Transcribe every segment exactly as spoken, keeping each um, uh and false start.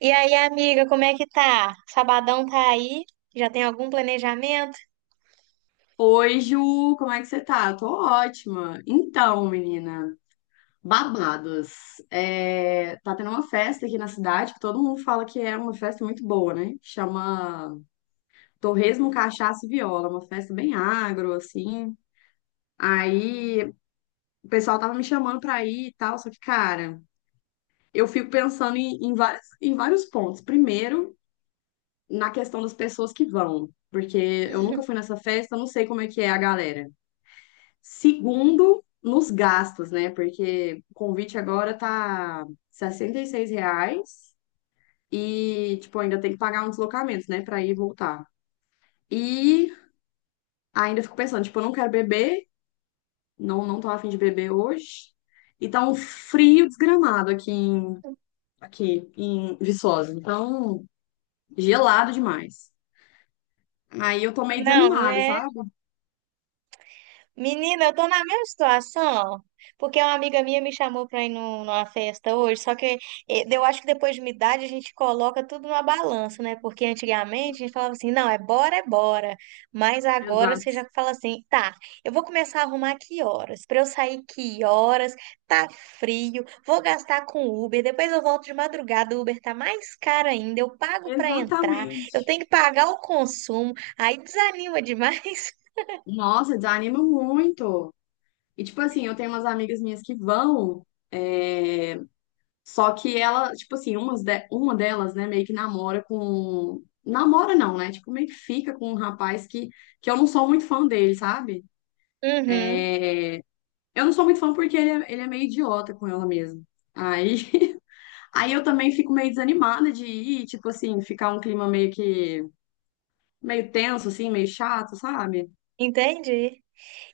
E aí, amiga, como é que tá? Sabadão tá aí? Já tem algum planejamento? Oi, Ju, como é que você tá? Tô ótima. Então, menina, babados. É, tá tendo uma festa aqui na cidade que todo mundo fala que é uma festa muito boa, né? Chama Torresmo, Cachaça e Viola, uma festa bem agro, assim. Aí o pessoal tava me chamando pra ir e tal, só que, cara, eu fico pensando em, em várias, em vários pontos. Primeiro, na questão das pessoas que vão, porque eu nunca fui nessa festa, eu não sei como é que é a galera. Segundo, nos gastos, né? Porque o convite agora tá R$ sessenta e seis reais e, tipo, ainda tem que pagar um deslocamento, né? Pra ir e voltar. E ainda fico pensando, tipo, eu não quero beber, não, não tô afim de beber hoje. E tá um frio desgramado aqui em, aqui em Viçosa. Então, gelado demais. Aí eu tô meio Não, desanimada, né? sabe? Menina, eu tô na mesma situação, porque uma amiga minha me chamou pra ir num- numa festa hoje, só que eh, eu acho que depois de uma idade a gente coloca tudo numa balança, né? Porque antigamente a gente falava assim, não, é bora, é bora. Mas agora você já Exato. fala assim, tá, eu vou começar a arrumar que horas? Pra eu sair que horas? Tá frio, vou gastar com Uber, depois eu volto de madrugada, o Uber tá mais caro ainda, eu pago pra entrar, eu Exatamente. tenho que pagar o consumo, aí desanima demais. Nossa, desanima muito. E, tipo assim, eu tenho umas amigas minhas que vão, é, só que ela, tipo assim, umas de- uma delas, né, meio que namora com. Namora não, né? Tipo, meio que fica com um rapaz que, que eu não sou muito fã dele, sabe? Uhum. Eu não sou muito fã porque ele é, ele é meio idiota com ela mesmo. Aí, aí eu também fico meio desanimada de ir, tipo assim, ficar um clima meio que. Meio tenso, assim, meio chato, sabe? Entendi.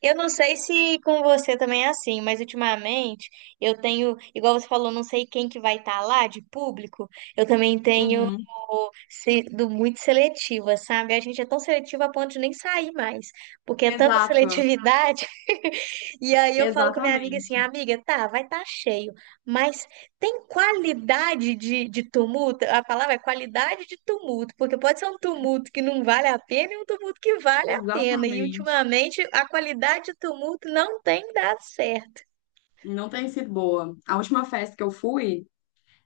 Eu não sei se com você também é assim, mas ultimamente eu tenho, igual você falou, não sei quem que vai estar lá de público. Eu também tenho Uhum. sendo muito seletiva, sabe? A gente é tão seletiva a ponto de nem sair mais, porque é tanta Exato, seletividade. E aí eu falo com a minha amiga assim, exatamente, amiga, tá, vai estar cheio, mas tem qualidade de, de tumulto? A palavra é qualidade de tumulto, porque pode ser um tumulto que não vale a pena e um tumulto que vale a pena. E exatamente. ultimamente a qualidade de tumulto não tem dado certo. Não tem sido boa. A última festa que eu fui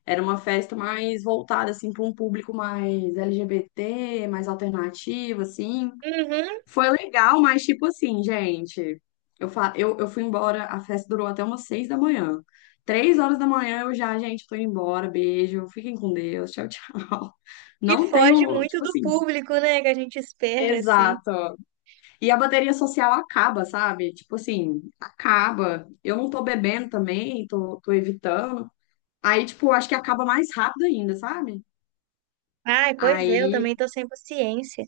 era uma festa mais voltada assim para um público mais L G B T, mais alternativo assim. Uhum, Foi legal, mas tipo assim, gente, eu, fa... eu, eu fui embora, a festa durou até umas seis da manhã. Três horas da manhã eu já, gente, tô indo embora, beijo, fiquem com Deus, tchau, tchau. que Não foge tenho, muito tipo do assim, público, né, que a gente espera, assim. exato. E a bateria social acaba, sabe? Tipo assim, acaba. Eu não tô bebendo também, tô, tô evitando. Aí, tipo, acho que acaba mais rápido ainda, sabe? Ai, pois é, eu Aí também tô sem paciência.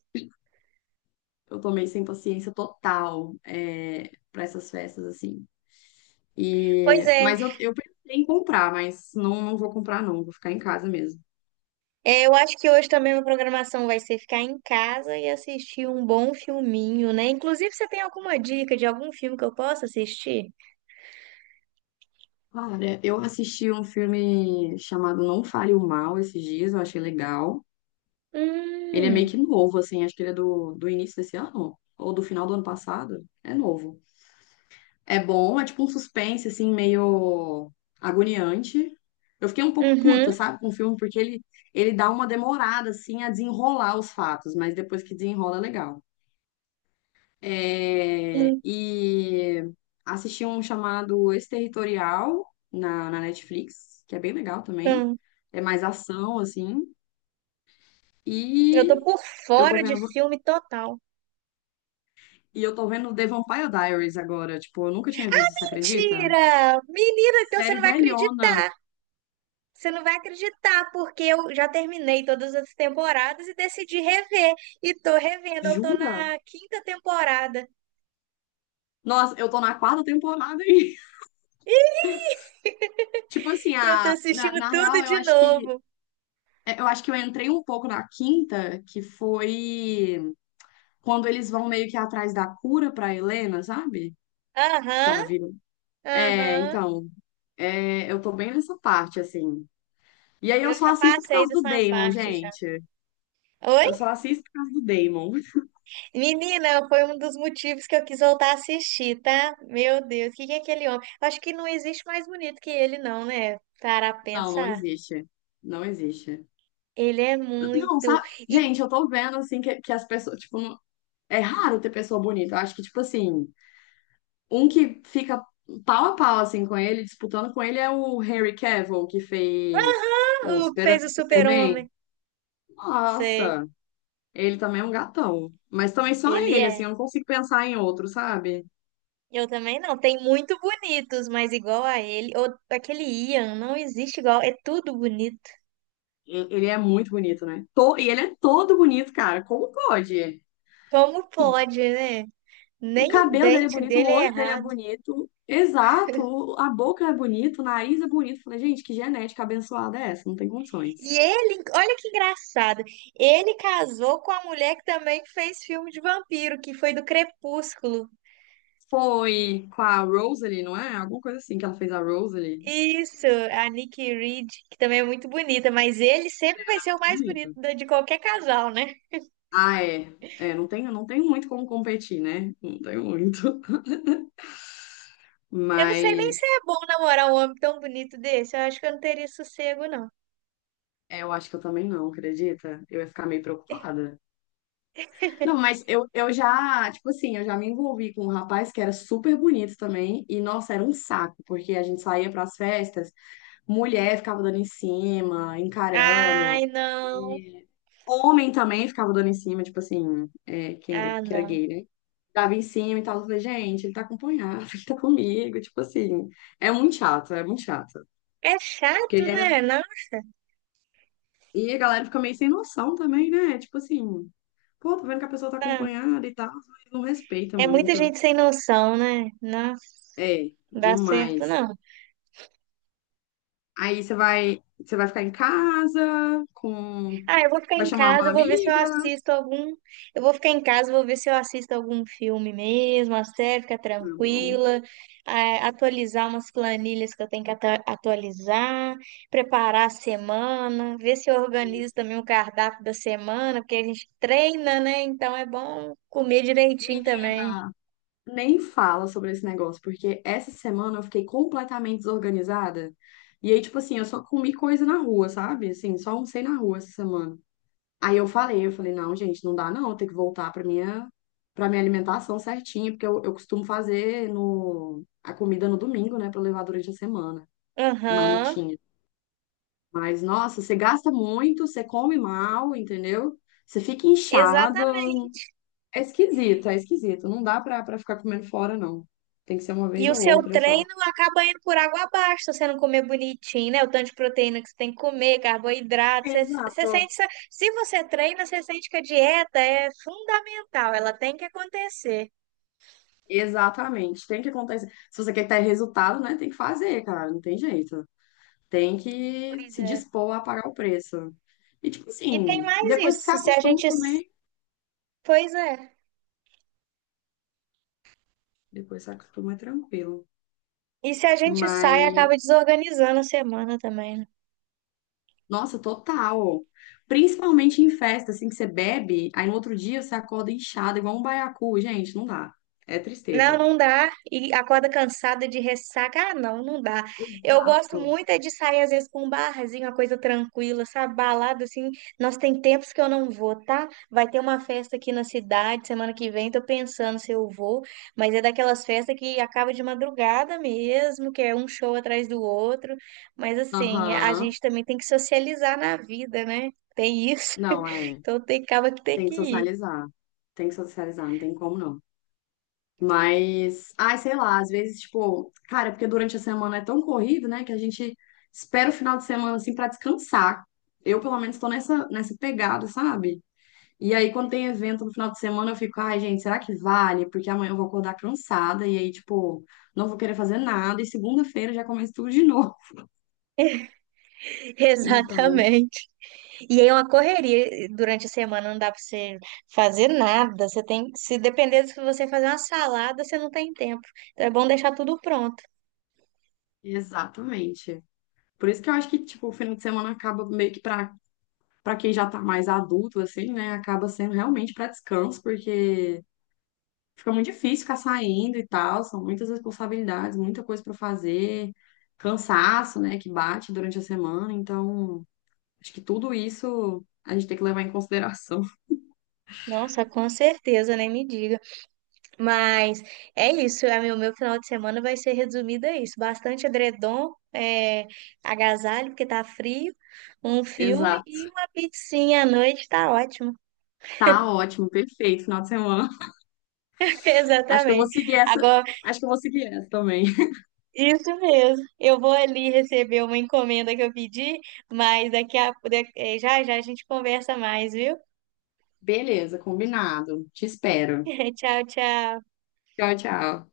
eu tomei sem paciência total é, para essas festas, assim. Pois E, é. mas eu, eu pensei em comprar, mas não, não vou comprar, não. Vou ficar em casa mesmo. É, eu acho que hoje também a programação vai ser ficar em casa e assistir um bom filminho, né? Inclusive, você tem alguma dica de algum filme que eu possa assistir? Olha, eu assisti um filme chamado Não Fale o Mal esses dias, eu achei legal. Ele é meio Hum, que novo, assim, acho que ele é do, do início desse ano, ou do final do ano passado. É novo. É bom, é tipo um suspense, assim, meio agoniante. Eu fiquei um pouco puta, uhum, sabe, com o filme, porque ele, ele dá uma demorada, assim, a desenrolar os fatos, mas depois que desenrola, é legal. É, e assisti um chamado Exterritorial na, na Netflix, que é bem legal também. então, É mais ação, assim. eu tô E por eu tô fora de vendo, filme total. e eu tô vendo The Vampire Diaries agora. Tipo, eu nunca tinha visto, você acredita? Mentira! Menina, então você Série não vai velhona, acreditar. Você não vai acreditar, porque eu já terminei todas as temporadas e decidi rever. E tô revendo, eu tô jura? na quinta temporada. Nossa, eu tô na quarta temporada aí. Tipo assim, Eu tô a, na, assistindo na tudo real, eu de acho que novo. é, eu acho que eu entrei um pouco na quinta, que foi quando eles vão meio que atrás da cura pra Helena, sabe? Que Aham. ela vira. É, Aham, então, é, eu tô bem nessa parte, assim. E aí eu eu só já assisto por passei causa do dessa Damon, parte já. gente. Oi? Eu só assisto por causa do Damon. Menina, foi um dos motivos que eu quis voltar a assistir, tá? Meu Deus, o que que é aquele homem? Acho que não existe mais bonito que ele, não, né? Para Não, não pensar. existe. Não existe. Ele é Não, muito. sabe? E Gente, eu tô vendo, assim, que, que as pessoas, tipo, não- é raro ter pessoa bonita. Eu acho que, tipo assim, um que fica pau a pau, assim, com ele, disputando com ele, é o Henry Cavill, que fez o o que Super- fez o Superman. super-homem? Sei, Nossa, ele também é um gatão. Mas também só ele ele, assim, é. eu não consigo pensar em outro, sabe? Eu também não. Tem muito bonitos, mas igual a ele. Ou aquele Ian, não existe igual. É tudo bonito. E- Ele é muito bonito, né? To- E ele é todo bonito, cara. Como pode? Como pode, né? O Nem o cabelo dele é dente bonito, o dele é olho dele é errado. bonito. Exato, o- a boca é bonita, o nariz é bonito. Falei, gente, que genética abençoada é essa? Não tem condições. E ele, olha que engraçado, ele casou com a mulher que também fez filme de vampiro, que foi do Crepúsculo. Foi com a Rosalie, não é? Alguma coisa assim que ela fez a Rosalie. Isso, a Nikki Reed, que também é muito bonita, mas ele sempre vai ser o mais bonito Bonito. da- de qualquer casal, né? Ah, é. É, não tenho, não tenho muito como competir, né? Não tenho muito. Eu não sei nem se Mas é bom namorar um homem tão bonito desse, eu acho que eu não teria sossego, não. é, eu acho que eu também não, acredita? Eu ia ficar meio preocupada. Não, mas eu, eu já, tipo assim, eu já me envolvi com um rapaz que era super bonito também. E, nossa, era um saco, porque a gente saía para as festas, mulher ficava dando em cima, encarando. Ai, não. Homem também ficava dando em cima, tipo assim, é, quem era, Ah, que era não. gay, né? Dava em cima e tal. Eu falei, gente, ele tá acompanhado, ele tá comigo. Tipo assim, é muito chato, é muito chato. É Porque chato, ele era... né? Não, E a galera fica meio sem noção também, né? Tipo assim, pô, tô vendo que a pessoa tá não. acompanhada e tal, mas não respeita É muita muito. gente sem noção, né? Não, É, dá certo, demais. não. Aí você vai, você vai ficar em casa com. Ah, eu vou ficar Vai em chamar casa, uma eu vou ver se eu amiga. assisto algum. Eu vou ficar em casa, vou ver se eu assisto algum filme mesmo, a série, ficar Tá bom. tranquila, eh, atualizar umas planilhas que eu tenho que ata- atualizar, preparar a semana, ver se eu Isso. organizo também o cardápio da semana, porque a gente treina, né? Então é bom comer direitinho também. Menina, nem fala sobre esse negócio, porque essa semana eu fiquei completamente desorganizada. E aí, tipo assim, eu só comi coisa na rua, sabe? Assim, só almocei na rua essa semana. Aí eu falei, eu falei, não, gente, não dá não, eu tenho que voltar pra minha, pra minha alimentação certinha, porque eu, eu costumo fazer no, a comida no domingo, né, pra levar durante a semana, Aham, marmitinha. Mas, nossa, você gasta muito, você come mal, entendeu? Você fica inchado, exatamente. é esquisito, é esquisito. Não dá pra, pra ficar comendo fora, não. Tem que ser uma E vez o ou seu outra só. treino acaba indo por água abaixo, se você não comer bonitinho, né? O tanto de proteína que você tem que comer, carboidrato. Você, você Exato. sente, essa- se você treina, você sente que a dieta é fundamental, ela tem que acontecer. Exatamente. Tem que acontecer. Se você quer ter resultado, né? Tem que fazer, cara. Não tem jeito. Tem que Pois se é. dispor a pagar o preço. E, tipo E tem assim, mais depois que você isso, se a acostuma gente. também. Pois é. Depois que você acostuma é tranquilo. E se a gente sai, Mas, acaba desorganizando a semana também, né? nossa, total. Principalmente em festa, assim, que você bebe, aí no outro dia você acorda inchado, igual um baiacu. Gente, não dá. É Não, tristeza. não dá. E acorda cansada de ressaca. Ah, não, não dá. Eu gosto Exato. muito é de sair, às vezes, com um barzinho, uma coisa tranquila, sabe? Balada, assim. Nós tem tempos que eu não vou, tá? Vai ter uma festa aqui na cidade semana que vem, tô pensando se eu vou, mas é daquelas festas que acaba de madrugada mesmo, que é um show atrás do outro. Mas, assim, a Aham. gente também tem que socializar na vida, né? Tem isso. Não, é. Então, tem, acaba que tem Tem que que ir. socializar. Tem que socializar, não tem como não. Mas, ai, sei lá, às vezes, tipo, cara, porque durante a semana é tão corrido, né, que a gente espera o final de semana, assim, pra descansar. Eu, pelo menos, tô nessa, nessa pegada, sabe? E aí, quando tem evento no final de semana, eu fico, ai, gente, será que vale? Porque amanhã eu vou acordar cansada, e aí, tipo, não vou querer fazer nada, e segunda-feira já começa tudo de novo. Então, Exatamente. E aí é uma correria. Durante a semana não dá pra você fazer nada. Você tem, se depender do que você fazer uma salada, você não tem tempo. Então é bom deixar tudo pronto. exatamente. Por isso que eu acho que, tipo, o final de semana acaba meio que pra para quem já tá mais adulto, assim, né, acaba sendo realmente para descanso, porque fica muito difícil ficar saindo e tal, são muitas responsabilidades, muita coisa para fazer, cansaço, né, que bate durante a semana, então acho que tudo isso a gente tem que levar em consideração. Nossa, com certeza, nem me diga. Mas é isso. É, meu, meu final de semana vai ser resumido a isso. Bastante edredom, é, agasalho, porque tá frio, um filme Exato. e uma pizzinha à noite, tá ótimo. Tá ótimo, perfeito, final de semana. Acho que eu vou Exatamente. seguir essa, Agora acho que eu vou seguir essa também. isso mesmo. Eu vou ali receber uma encomenda que eu pedi, mas daqui a, da- eh, já já a gente conversa mais, viu? Beleza, combinado. Te espero. Tchau, tchau. Tchau, tchau.